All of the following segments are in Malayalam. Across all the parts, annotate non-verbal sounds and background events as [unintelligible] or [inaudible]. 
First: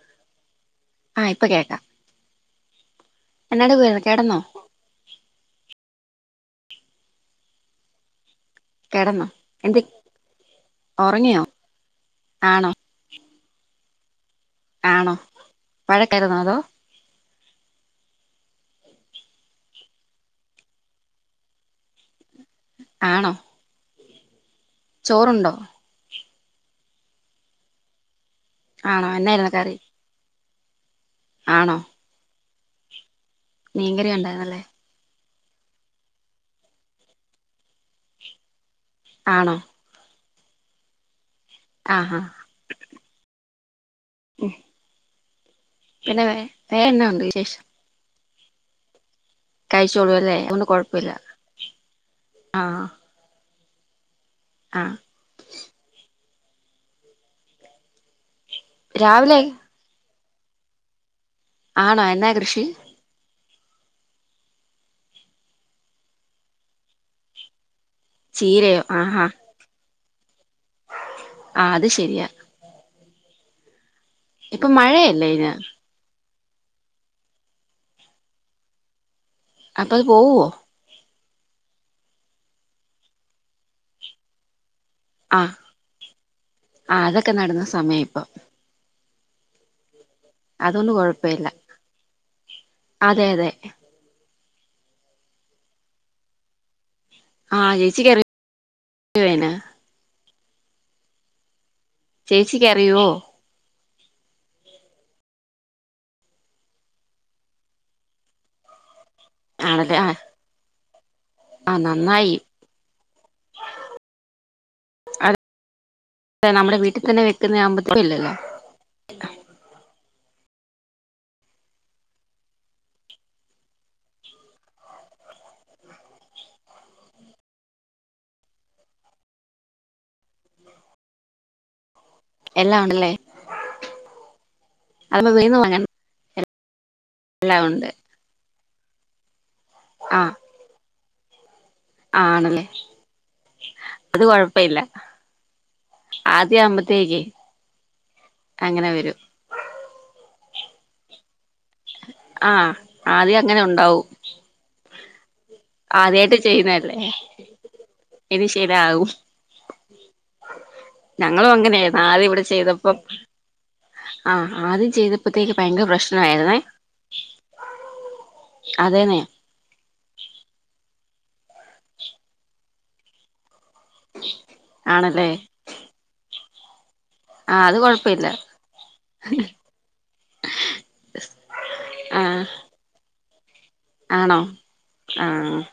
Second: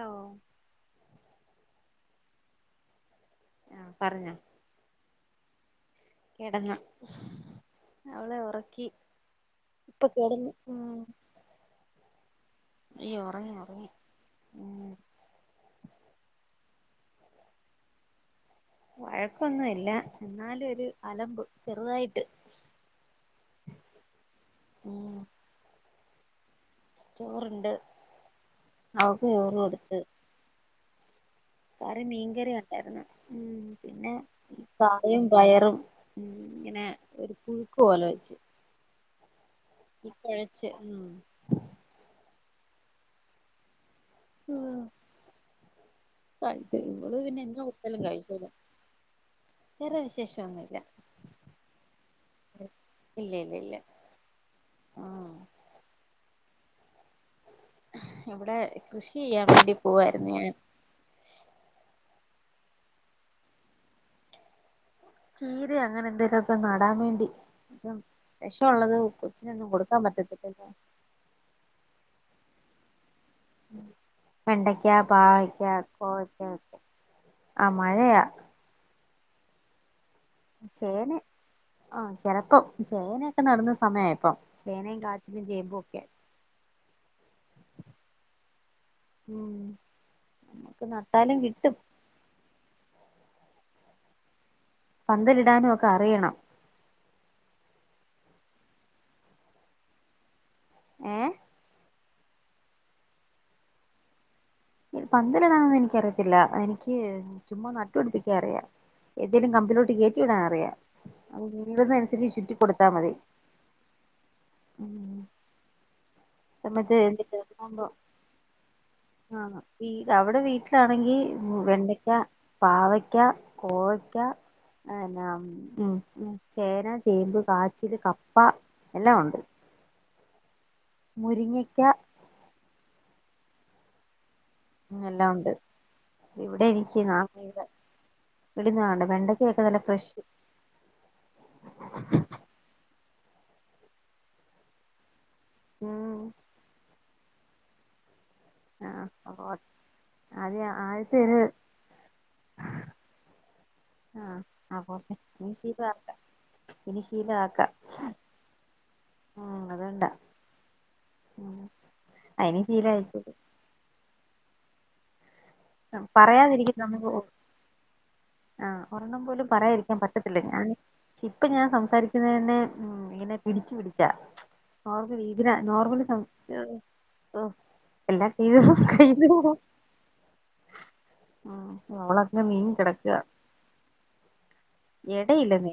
ഓ ആ ഇപ്പ കേക്കാം. ആ എന്നാടുക്കുവാരുന്നു പറഞ്ഞോ കെടന്നോ? കെടന്നു അവളെയോ ഒറക്കി കെടന്നോ എന്തി ഇപ്പ കെടന്നു മ് ഒറങ്ങിയോ ആണോ അയ്യോ ഒറങ്ങി ഒറങ്ങി. ആണോ വഴക്കാരുന്നോ അതോ. വഴക്കൊന്നും ഇല്ല എന്നാലും ഒരു അലമ്പ് ചെറുതായി ആണോ ഉം ചോറുണ്ടോ ചോറുണ്ട് ആണോ അവൾക്ക് എന്നായിരുന്നു ചോറ് കറി കൊടുത്തു. ആണോ കറി മീൻ കറിയാ. കരഞ്ഞു മീൻകറി ഏഹ് ഉണ്ടായിരുന്നല്ലേ തളിരും. പയറും പിന്നെ ഒരു പുഴുക്ക് പോലെ വെച്ചു. ആണോ കൊഴച്ച് ഉം ആഹ് ആഹ് ഉം [unintelligible] ഇവള് പിന്നെ എന്നാ വിശേഷം കൊടുത്താലും കഴിച്ചാ. ഇല്ല കഴിച്ചോളൂ അല്ലേ അതോണ്ട് കൊഴപ്പില്ല ആഹ്. ഇ ല്ല ആഹ് അവിടെ കൃഷി രാവിലെ യ്യാൻ വേണ്ടി പോക ഇന്ന് ഞാൻ ആണോ എന്നാ കൃഷി ചീര അങ്ങനെ എന്തേലുമൊക്കെ നടാൻ വേണ്ടി വിശ്വള്ളത് കൊച്ചിനൊന്നും കൊടു ആ മറ്റത് ആ അത് ശരിയാ ഉ ഇപ്പൊ വെണ്ടയ്ക്കാ, മഴയല്ലേ ഇന് പാവക്കാ, കോവ ആ പ് മഴയാ അല് പോവോ ചേന ആ ചെലപ്പോ ചേ നയൊക്കെ നടന്ന സമയായപ്പൊ ആഹ് ആഹ് അതൊക്കെ നടന്ന സമയം ഇപ്പൊ ഉം നമുക്ക് അതൊന്നും നട്ടാലും കുഴപ്പല്ല കിട്ടും അതെ അതെ പന്തലിടാനും ഒക്കെ അറിയണം ആഹ് ചേച്ചി അറിയോ അയിന് ഹേ ചേച്ചിക്കറിയുവോ പന്തല ഇടാനൊന്ന് എനിക്കറിയത്തില്ല എനിക്ക് ചുമ്മാ നട്ടുപടിപ്പിക്കാൻ അറിയാം എന്തേലും കമ്പിലോട്ട് ആണല്ലേ ആ കേയറ്റി വിടാൻ അറിയാം അത് ആ വീഴുന്ന നന്നായി അനുസരിച്ച് ചുറ്റി കൊടുത്താ മതി അഹ് നമ്മുടെ സമയത്ത് വീട്ടിൽ തന്നെ വെക്കുന്ന ആകുമ്പോ എന്തിട്ടാകുമ്പോ കുഴപ്പമില്ലല്ലോ ആഹ് അവിടെ വീട്ടിലാണെങ്കിൽ വെണ്ടയ്ക്ക പാവക്ക കോവക്ക പിന്നെ ചേന ചേമ്പ് കാച്ചിൽ കപ്പ എല്ലാം ഉണ്ട് മുരിങ്ങക്ക എല്ലാം ഉണ്ടല്ലേ എല്ലാം അതാവുമ്പോ ഉണ്ട് വെളിന്ന് വാങ്ങണ്ട ഇവിടെ എനി എനിക്ക് എല്ലാം [unintelligible] ഉണ്ട് ഇടുന്നതണ്ട് വെണ്ട വെണ്ടയ്ക്ക ഒക്കെ നല്ല ഫ്രഷ് ആ ആണല്ലേ അത് കൊഴപ്പ ഇല്ല ഉം ആദ്യ അമ്പത്തേക്ക് അ ആ അപ്പൊ അത ആദ്യത്തെര് ആ ആദ്യം അങ്ങനെ ഉണ്ടാവും ആ അപ്പൊപിന്നെ അഹ് ശരി ആദ്യായിട്ട് ചെയ്യുന്നല്ലേ ഇനി ശരിആവും ഉം അതുകൊണ്ടാ ഞങ്ങളും ഉം അങ്ങനെയായിരുന്നു ആദ്യ ഇവിടെ അയിന് ചെയ്തപ്പം ശീലായിക്കോളും ആഹ ആദ്യം ചെയ്ത പറയാതിരിക്കുന്നു നമുക്ക് ആഹ അതേന്നെ ഒരെണ്ണം പോലും പറയാതിരിക്കാൻ പറ്റത്തില്ല ഞാൻ ഇപ്പൊ ഞാൻ സംസാരിക്കുന്ന തന്നെ ഉ ഇങ്ങനെ പി പിടിക്കില്ല നിർമൽ ആണല്ലേ രീതിയിൽ സംസാരിക്കുമ്പോൾ തന്നെ ആഹ ആ അത് കൊഴപ്പയില്ല എല്ലാം ക കെയിൻ പോവും ഉ നമ്മൾ ആ ഒകെ ഇനീം കിടക്ക ആണോ ആ ഇടയിലന്നേ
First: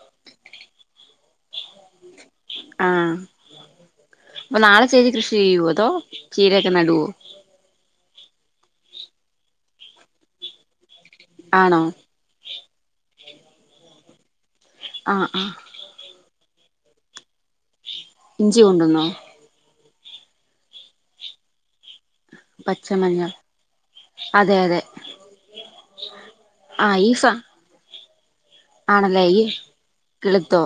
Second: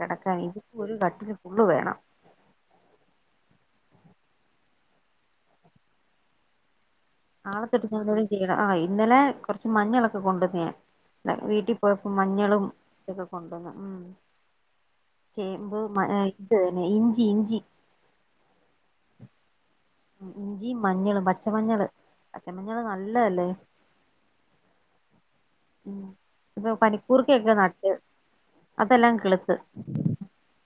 കിടക്കാൻ ഇതിപ്പോ ഒരു കട്ടിൽ ഫുള്ള് വേണം ആഹ അപ്പൊ നാളെ ചേച്ചി കൃഷി ചെയ്യുവോ അതോ ചീരയക്കെ നടുവോ ആളത്തി ഇടും ചെയ്യണം ആ ഇന്നലെ കുറച്ച് മഞ്ഞളൊക്കെ കൊണ്ടുവന്ന ഞാൻ വീട്ടിൽ ആണോ പോയപ്പോ മഞ്ഞളും ഇക്ക കൊണ്ടന്ന ഉം ആഹ് ആഹ് ചേമ്പും [inaudible] ഇതന്നെ ഇഞ്ചി ഇഞ്ചി ഇഞ്ചി കൊണ്ടന്നോ ഇഞ്ചി മഞ്ഞളും പച്ച മഞ്ഞൾ പച്ച മഞ്ഞൾ പച്ചമഞ്ഞൾ നല്ലതല്ലേ അതെ അതെ ഉ ഇപ്പൊ ആഹ് ഈ സ പനിക്കൂർക്കൊക്കെ നട്ട് അതെല്ലാം ആണല്ലേ ഈ കിളുത്ത് കൊളുത്തൂ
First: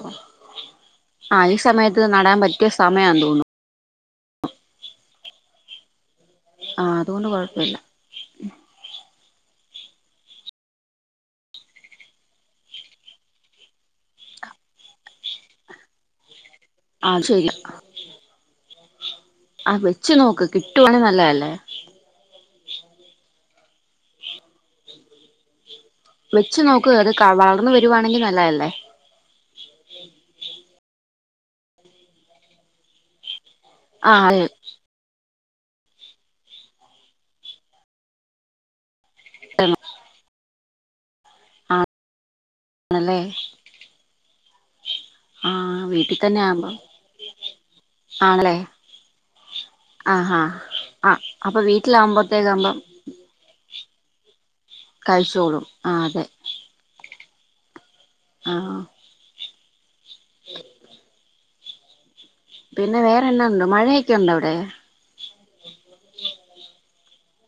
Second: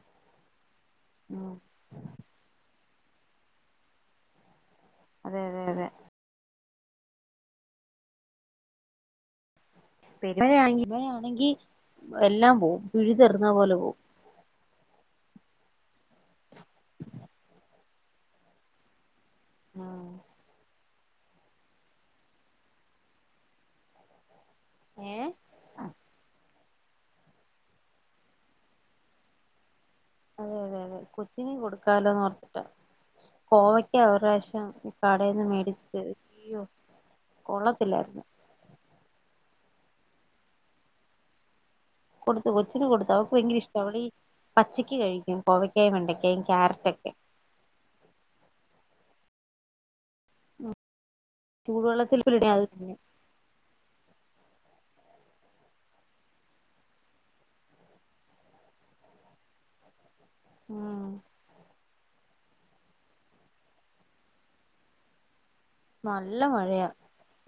ആ ഉം ഈ സമയത്ത് നടാൻ പറ്റിയ സമയം തോന്നുന്നു അതെ അതെ അതെ ആഹ അതുകൊണ്ട് കൊഴപ്പില്ല [inaudible] ഇവ ആണെങ്കി എല്ലാം പോകും പിഴുതെറുന്ന പോലെ എല്ലാം പോകും ആഹ ശരിയാ അ വെച്ച് നോക്ക് കിട്ട നല്ലതല്ലേ ഏ വെച്ച് നോക്ക് അത് വളർന്നു വരുവാണെങ്കിൽ നല്ലത് അല്ലേ അതെ അതെ അതെ കൊച്ചിന് കൊടുക്കാലോന്ന് ഓർത്തിട്ട കോവയ്ക്കാ ഒരു ആഹ് അതെ പ്രാവശ്യം അവിടെന്ന് മേടിച്ചത് കൊള്ളത്തില്ലായിരുന്നു ആണോ [inaudible] കൊടുത്ത് കൊച്ചന് കൊടുത്ത് ആണല്ലേ അവൾക്ക് ഭയങ്കര ഇഷ്ടാ അവളീ പച്ചക്ക് കഴിക്കും ആഹ് കോവക്കായും വീട്ടിൽ തന്നെ വെണ്ടക്കായും ആകുമ്പം ക്യാരറ്റ് ഒക്കെ ആഹാ ആ അപ്പൊ ചൂടുവെള്ളത്തിൽ വീട്ടിലാാവുമ്പോത്തേക്ക് ഇട്ട് അത് ആകുമ്പോ തിന്നും കഴിച്ചോളും ആ അതെ ആ [inaudible] പിന്നെ വേറെന്നാ ഉണ്ട് മഴയൊക്കെയുണ്ടോ അവിടെ നല്ല മഴയാ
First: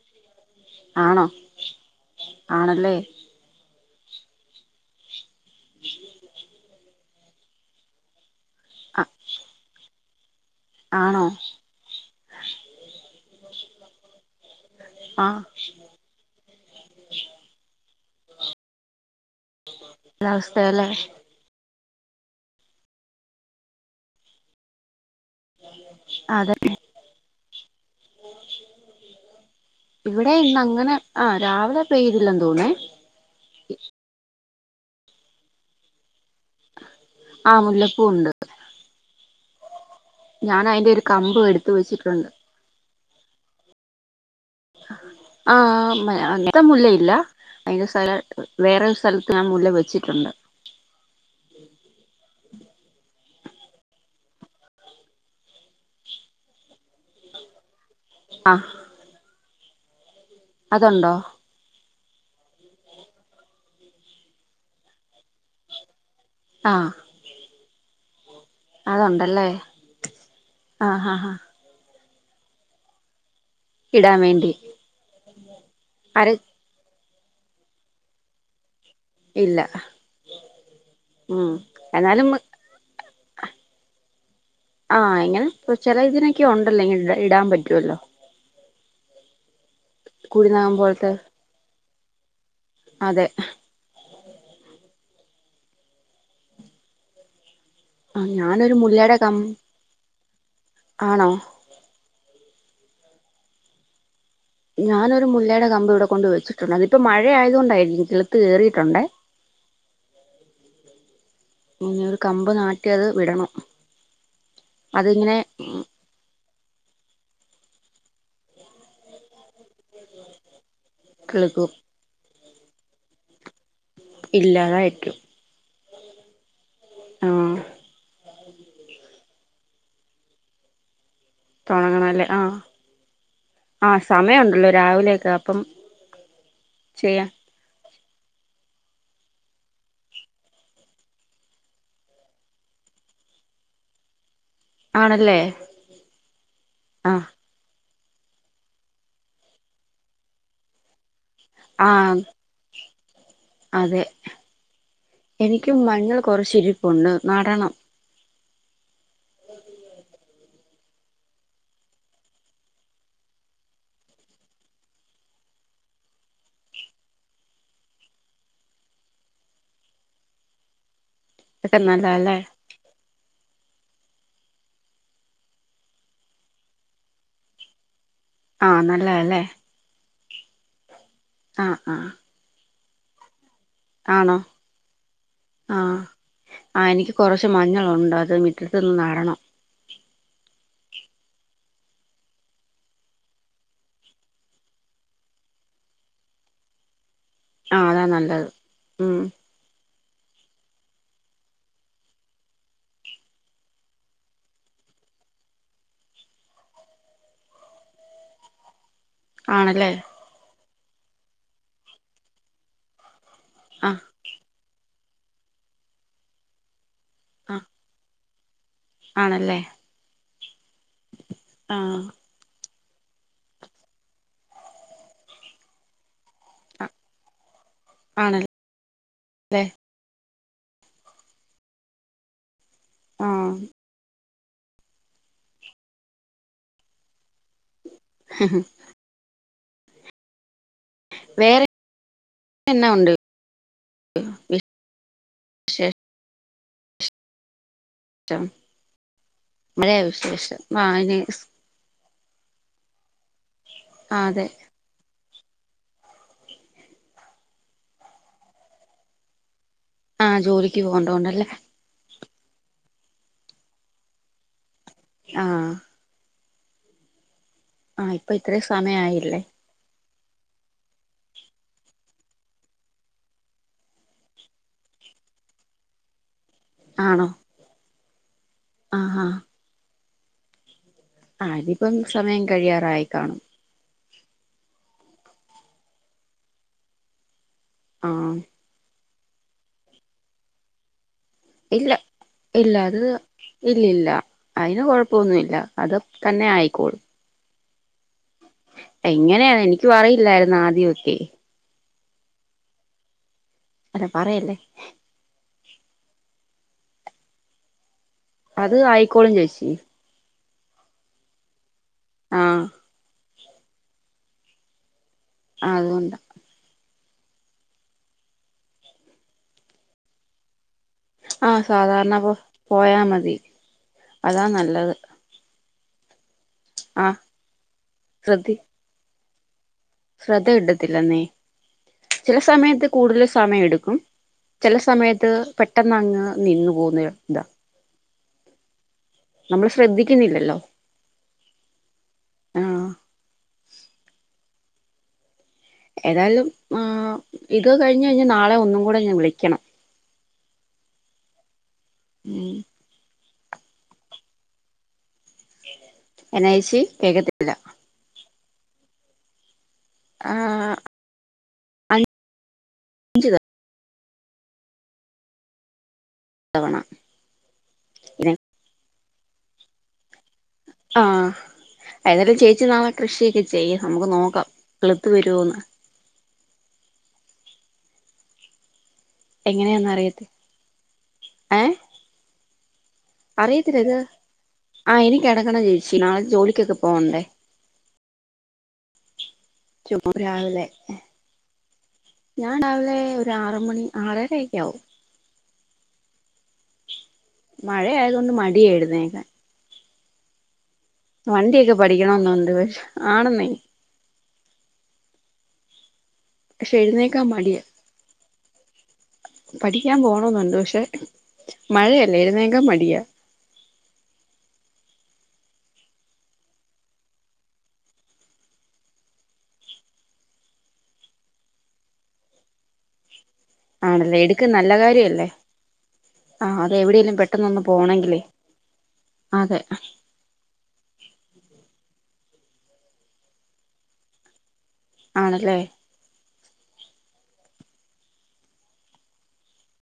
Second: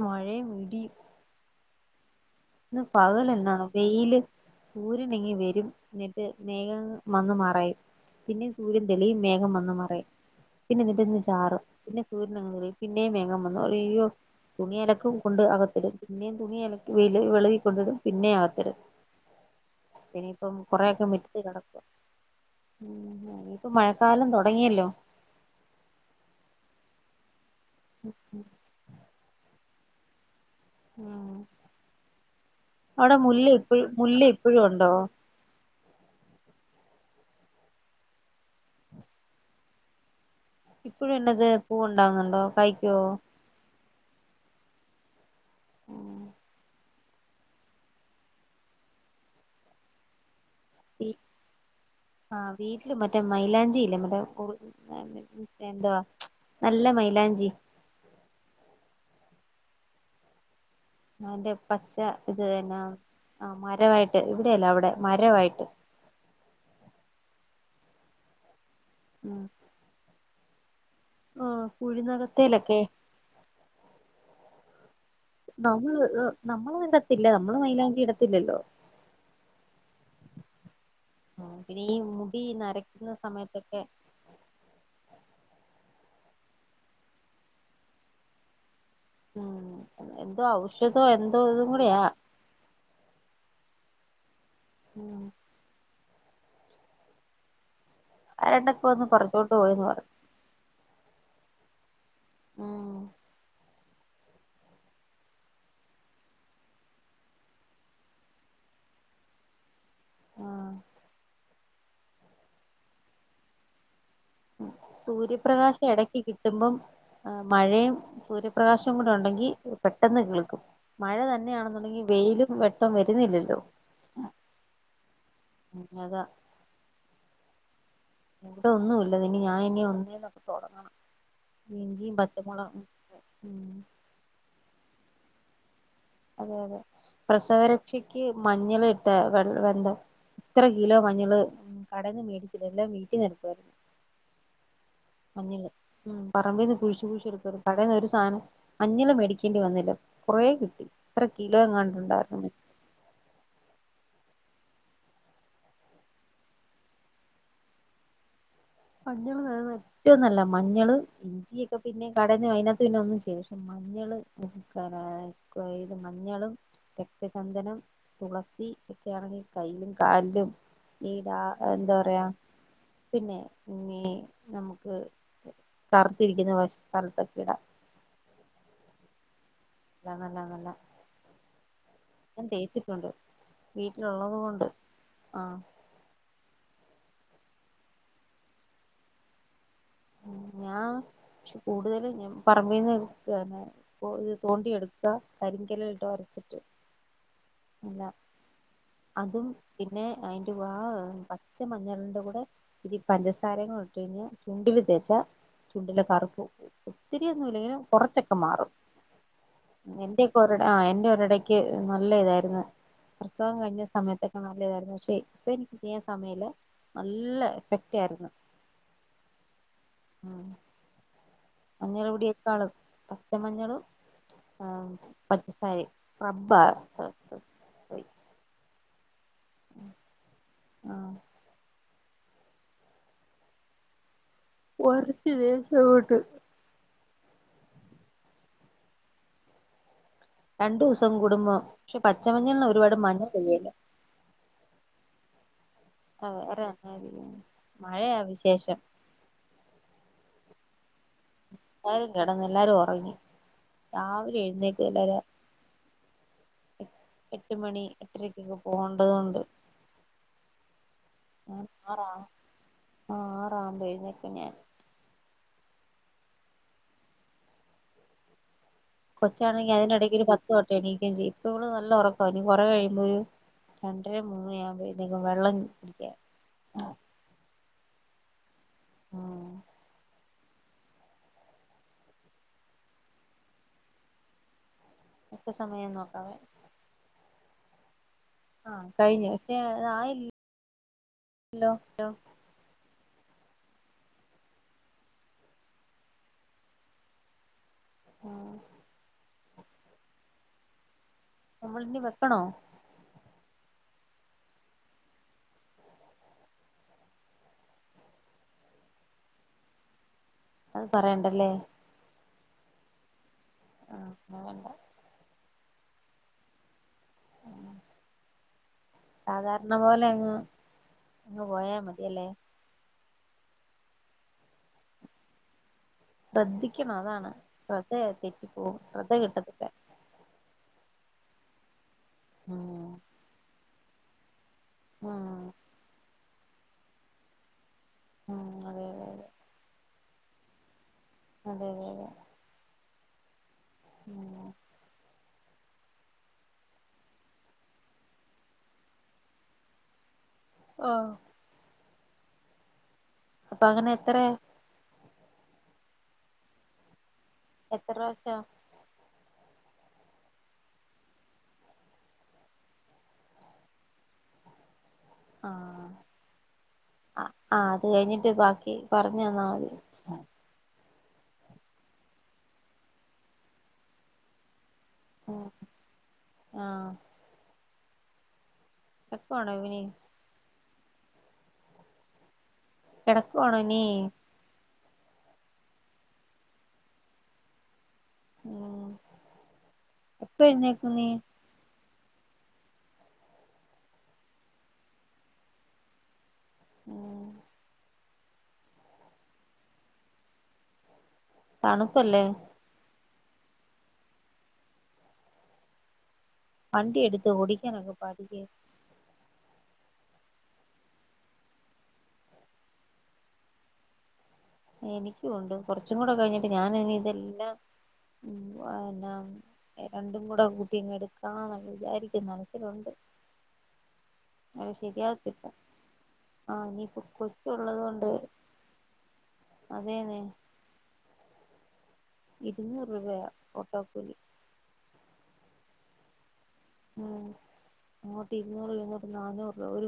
മഴേം ആണോ ഇ ആണല്ലേ പകൽ എന്ന വെയില് സൂര്യനങ്ങി വെ എന്നിട്ട് [inaudible] വന്നു മറയും പിന്നെ സൂര്യൻ ആ തെളിയും മേഘം വന്ന് മറയും പിന്നെ എന്നിട്ട് ഇന്ന് ആണോ ചാറും പിന്നെ സൂര്യനങ്ങ് വരും പിന്നേം മേഘം വന്നു മറയും അയ്യോ തുണി അലക്കും ആഹ് കൊണ്ട് അകത്തിടും പിന്നെയും തുണി അലക്കി വെയി- കൊണ്ടിടും പിന്നേം അകത്തിടും ഇനിയിപ്പം കാലാവസ്ഥയല്ലേ കൊറേയൊക്കെ മിറ്റത്ത് കിടക്കും ഉ ഇപ്പൊ മഴക്കാലം തുടങ്ങിയല്ലോ അതന്നെ [inaudible] ഇവി- അതെ ഇന്ന് അങ്ങനെ ആ ഉം രാവിലെ പെയ്തില്ലന്ന് ത ഇപ്പോഴും ഉണ്ടോ ആ മുല്ലപ്പൂവുണ്ട് ഇപ്പഴും ഇന്നത് എടുത്ത് പൂവ് വെച്ചിട്ടുണ്ട് ഉണ്ടാങ്ങുന്നുണ്ടോ കായ്ക്കോ ആ ആ അങ്ങനെ മുല്ലയി- ല്ല അതിന്റെ സ്ഥല വേറെ സ്ഥലത്ത് ഞാൻ മുല്ല വെച്ചിട്ടുണ്ട് ആ [inaudible] വീട്ടിലും മറ്റേ മൈലാഞ്ചില്ലേ മറ്റേ എന്തുവാ നല്ല മൈലാഞ്ചി ആ അതേ പച്ച് ഇത് തന്നെ ആ ആ മരമായിട്ട് ഇവിടെയല്ല അവിടെ മരമായിട്ട് ആഹാ അത് ഉം ഉണ്ടല്ലേ ആഹ് ഹാ ആഹ് ഹാ ആഹ് ഹാ ത്തിലൊക്കെ ഇടാൻ വേണ്ടി നമ്മള് അര നമ്മള് മിണ്ട ഇല്ല നമ്മള് മൈലാഞ്ചി ഇടത്തില്ലല്ലോ ഇല്ല ഉം പിന്നെ ഈ മുടി നരക്കുന്ന സമയത്തൊക്കെ ആഹ് ഇങ്ങനെ ചിലതിനൊക്കെ ഉണ്ടല്ലോ ഇങ്ങനെ ഇടാൻ പറ്റുവല്ലോ ആഹ് എന്തോ കുരുനകം ഔഷധോ പോലത്തെ എന്തോ ഇതും കുടെയാ അതെ ഉം ആഹ് ആ ഞാനൊരു രണ്ടൊക്കെ ഒന്ന് മുല്ലയുടെ കം പറിച്ചോണ്ട് പോയന്ന് ആണോ- ഉം ഞാനൊരു മുല്ലയുടെ കമ്പ് ഇവിടെ കൊണ്ട് വെച്ചിട്ടുണ്ട് അതിപ്പോ മഴ ആയതുകൊണ്ടായിരിക്കും കിളുത്ത് കേറിയിട്ടുണ്ടേ ആഹ് പിന്നെ ഒരു കമ്പ് നാട്ടി അത് വിടണം അതിങ്ങനെ സൂര്യപ്രകാശം എടക്ക് കി കിട്ടുമ്പം മഴയും സൂര്യപ്രകാശവും കൂടെ ഉണ്ടെങ്കി പെട്ടെന്ന് കിളിർക്കും മഴ കിളുക്കും തന്നെയാണെന്നുണ്ടെങ്കി വെയിലും വെട്ടം വരുന്നില്ലല്ലോ ഇല്ലാതായിരിക്കും അതാ ആഹ് ഇവിടെ ഒന്നും ഇല്ല ഇനി ഞാൻ ഇനി ഒന്നേന്ന് തൊട്ട് തുടങ്ങണം തുടങ്ങണല്ലേ ആ ഉം ആ സമയുണ്ടല്ലോ രാവിലെ അതാപ്പം അതെ അതെ പ്രസവര പക്ഷിയ്ക്ക് മഞ്ഞൾ ഇട്ട വെ വെള്ളം ഇത്ര കിലോ മഞ്ഞള് കടേന്ന് മേടിച്ചില്ല എല്ലാം വീട്ടിൽ വരുത്തുവായിരുന്നു ആണല്ലേ മഞ്ഞള് പറമ്പിന്ന് കുഴിച്ച് ആഹ് കുഴിച്ചെടുക്കരുത് പഴേത് സാനം അഞ്ഞള് മേടിക്കേണ്ടി വന്നില്ല കുറേ കിട്ടി ഇത്ര കിലോ ആഹ് എങ്ങാണ്ടുണ്ടാരുന്നു അതെ എനിക്കും മഞ്ഞൾ കൊറച്ച് ഇരിപ്പുണ്ട് നടണം മഞ്ഞള് എന്ന് പറഞ്ഞാൽ ഏറ്റവും നല്ല മഞ്ഞള് ഇഞ്ചിയൊക്കെ പിന്നെ കടഞ്ഞ് അതിനകത്ത് പിന്നെ ഒന്നും ചെയ്യരുത് മഞ്ഞള് മഞ്ഞളും, രക്തചന്ദനം, തുളസി ഒക്കെ ആണെങ്കിൽ കയ്യിലും കാലിലും ഏടാ ഒക്കെ എന്തോ പറയാ നല്ലതല്ലേ പിന്നെ പിന്നെ നമുക്ക് കറുത്തിരിക്കുന്ന വശ സ്ഥലത്തൊക്കെ ഇടാം ആ നല്ലതാ അല്ലേ നല്ലതാ നല്ലതാ നല്ലതാ ആ ആ ഇതൊണ്ട് വീട്ടിലുള്ളത് കൊണ്ട് ആ ആ എനിക്ക് കൊറച്ച് മഞ്ഞളൊണ്ട് അത് മിറ്റത്ത്ന്ന് നടണം ഞാൻ പക്ഷേ കൂടുതലും ഞാൻ പറമ്പീന്ന് തോണ്ടിയെടുക്കുവാ കരിങ്കല്ലേൽ ഇട്ട് ഒരച്ചിട്ട് ആ അതാ നല്ല നല്ലത് ഉം അതും പിന്നെ അയിന്റെ വാ പച്ച മഞ്ഞളിന്റെ കൂടെ ഇച്ചിരി പഞ്ചസാരേം കൂടെ ഇട്ട് കഴിഞ്ഞാ ചുണ്ടില് തേച്ചാ ചുണ്ടിലെ കറുപ്പ്‌ പോകും ഒത്തിരിയൊന്നും ഇല്ലെങ്കിലും കുറച്ചൊക്കെ മാറും ആണല്ലേ എന്റെ കൊറേ ആ എന്റെ ഒരിടക്ക് നല്ല ഇതാരുന്ന് പ്രസവം കഴിഞ്ഞ ആഹ് സമയത്തൊക്കെ നല്ലതാരുന്നു പക്ഷേ ഇപ്പൊ എനിക്ക് ചെയ്യാൻ സമയില്ലാ നല്ല ആഹ് എഫക്റ്റ് ആരുന്ന് ആണല്ലേ അ മഞ്ഞള് ആഹ് പൊടിയെക്കാളും പച്ച മഞ്ഞളും ആ പഞ്ചസാരയും റബ്ബാ ആണല്ലേ ആ ആ [unintelligible] [inaudible] രണ്ടു ദിവസം കൂടുമ്പം വേറെ പക്ഷെ പച്ചമഞ്ഞൾന് എന്നാ ഒരുപാട് ഉണ്ട് മഞ്ഞ [unintelligible] ഓ വേറെ എന്നാ ഇരിക്കുന്നു [unintelligible] മഴയാ വിശേഷം [unintelligible] [inaudible] കെടന്ന് എല്ലാരും ഉറങ്ങി ആ രാവിലെ അതെ എഴുന്നേക്ക എല്ലാര എ എട്ട് മണി എട്ടരക്കൊക്കെ പോകണ്ടതോണ്ട് ആഹ് ജോലിക്ക് പോകണ്ടോണ്ടല്ലേ ആഹ്ആറാമ്പഴുന്നേക്കും ഞാൻ ആഹ് ആഹ് ഇപ്പൊ ഇത്ര സ കൊച്ചാണങ്കി അതിന്റെടക്കൊരു പത്ത് വട്ടം എണീക്കും ചെയ്യും ഇപ്പ ഇവള് നല്ല ഉറക്കാ ഇനി കുറ കഴിയുമ്പോഴ് ഒരു രണ്ടര മൂന്ന് ആവുമ്പോഴുന്നേക്കും വെള്ളം കുടിക്കാൻ ആണോ ആഹ് ആഹ് ഉം ആഹ് അതിപ്പം സമയം കഴിയാറായി കാണും ഇപ്പ സമയം നോക്കാവെ ആഹ് കഴിഞ്ഞോ പക്ഷേ അതായിൽ ഇല്ല ഇല്ല അത് ഇല്ലില്ല അതിന് കൊഴപ്പൊന്നുല്ല അത് തന്നെ ആയിക്കോളും ആഹ് എങ്ങനെയാണ് എനിക്ക് അറിയില്ലായിരുന്നു ആദ്യൊക്കെ നമ്മളിനി വെക്കണോ അത് പറയല്ലേ അത് ആയിക്കോളും ചേച്ചി അത് പറയണ്ടല്ലേ ആഹ് ആഹ് വേണ്ട അതുകൊണ്ടാ ആഹ് സാധാർണ പോലെങ്ങ് ആഹ് സാധാരണ പോ പോയാ മതി തി അതാ നല്ലത് ശ്രദ്ധിക്കണം ആഹ് അതാണ് ശ്രദ്ധ ശ്രദ്ധി തെറ്റിപ്പോവും ശ്രദ്ധ കിട്ടത്തി ശ്രദ്ധ കിട്ടത്തില്ലന്നെ ചില സമയത്ത് ഉം കൂടുതൽ സമയം എടുക്ക് [unintelligible] ചെല ഉം സമയത്ത് പെട്ടെന്ന് അങ്ങ് നിന്നു പോന്ന താ ഉം അതെ അതെതെ നമ്മൾ ശ്രദ്ധിക്കുന്നില്ലല്ലോ അതെ അതെ അതെ ആഹ് ഉം ഏതാലും ആഹ് ഇത് കഴിഞ്ഞയിഞ്ഞ നാളെ ഒന്നും കൂടെ ഞാൻ വിളിക്കണം അഹ് മ്മ് അപ്പൊ അങ്ങനെ എത്ര എന്നയെച്ചി കെക്ക എത്രശ് [unintelligible] ആഹ് അഞ്ച് ആഹ് തവണ ആ ആഹ് അത് കഴിഞ്ഞിട്ട് ബാക്കി പറഞ്ഞന്നാമതി ആഹ ഏതാലും ചേച്ചി നാളെ കൃഷിയൊക്കെ ചെയ്യ് നമുക്ക് നോക്കാം കിളിത്ത് വരോന്ന് ആ എങ്ങനെയ ഇവനി ഒന്ന അറിയട്ട് ഏ കെടക്കാണോ നീ ആ എനി കെടക്കണം ചേച്ചി നാളെ ജോലിക്കൊക്കെ പോവണ്ടേ മ് ചുമ്മാ എപ്പോ രാവിലെ എഴുനേൽക്കും നീ ഞാൻ രാവിലെ ഒര് ആറ് മണി ആറരയക്കാവും ഉം ന്ന് മടിയാ എഴുന്നേക്കാൻ വണ്ടിയൊക്കെ പഠിക്കണം തണുപ്പല്ലേ എന്ന് ഉണ്ട് പ ആണന്നെ വണ്ടി എടുത്ത് മടിയാ ഓടിക്കാനൊക്കെ പഠിക്ക് പഠിക്കാൻ പോണെന്നുണ്ട് പക്ഷെ മഴയല്ലേ എഴുന്നേക്കാൻ മടിയാ എനിക്കും മുണ്ട് കുറച്ചും കൂടെ കഴിഞ്ഞിട്ട് ഞാൻ ഇനി ഇതെല്ലാം ഉം എന്നാ രണ്ടും കൂടെ കൂട്ടി എടുക്കാന്ന് വിചാരിക്കുന്നുണ്ട് മനസ്സിലുണ്ട് ആണല്ലേ എടുക്ക് അത് നല്ല കാര്യല്ലേ ശരിയാവത്തില്ല ആഹ് അതെ എവിടെലും പെട്ടെന്ന് ഒന്ന് പോണെങ്കിലെ അതെ അതെ ഇരുന്നൂറ് രൂപയാ ഓട്ടോക്കൂലി ആണല്ലേ ഉം അങ്ങോട്ട് ഇരുന്നൂറും ഇരുന്നൂറും നന്നൂറുരൂപ ഒരു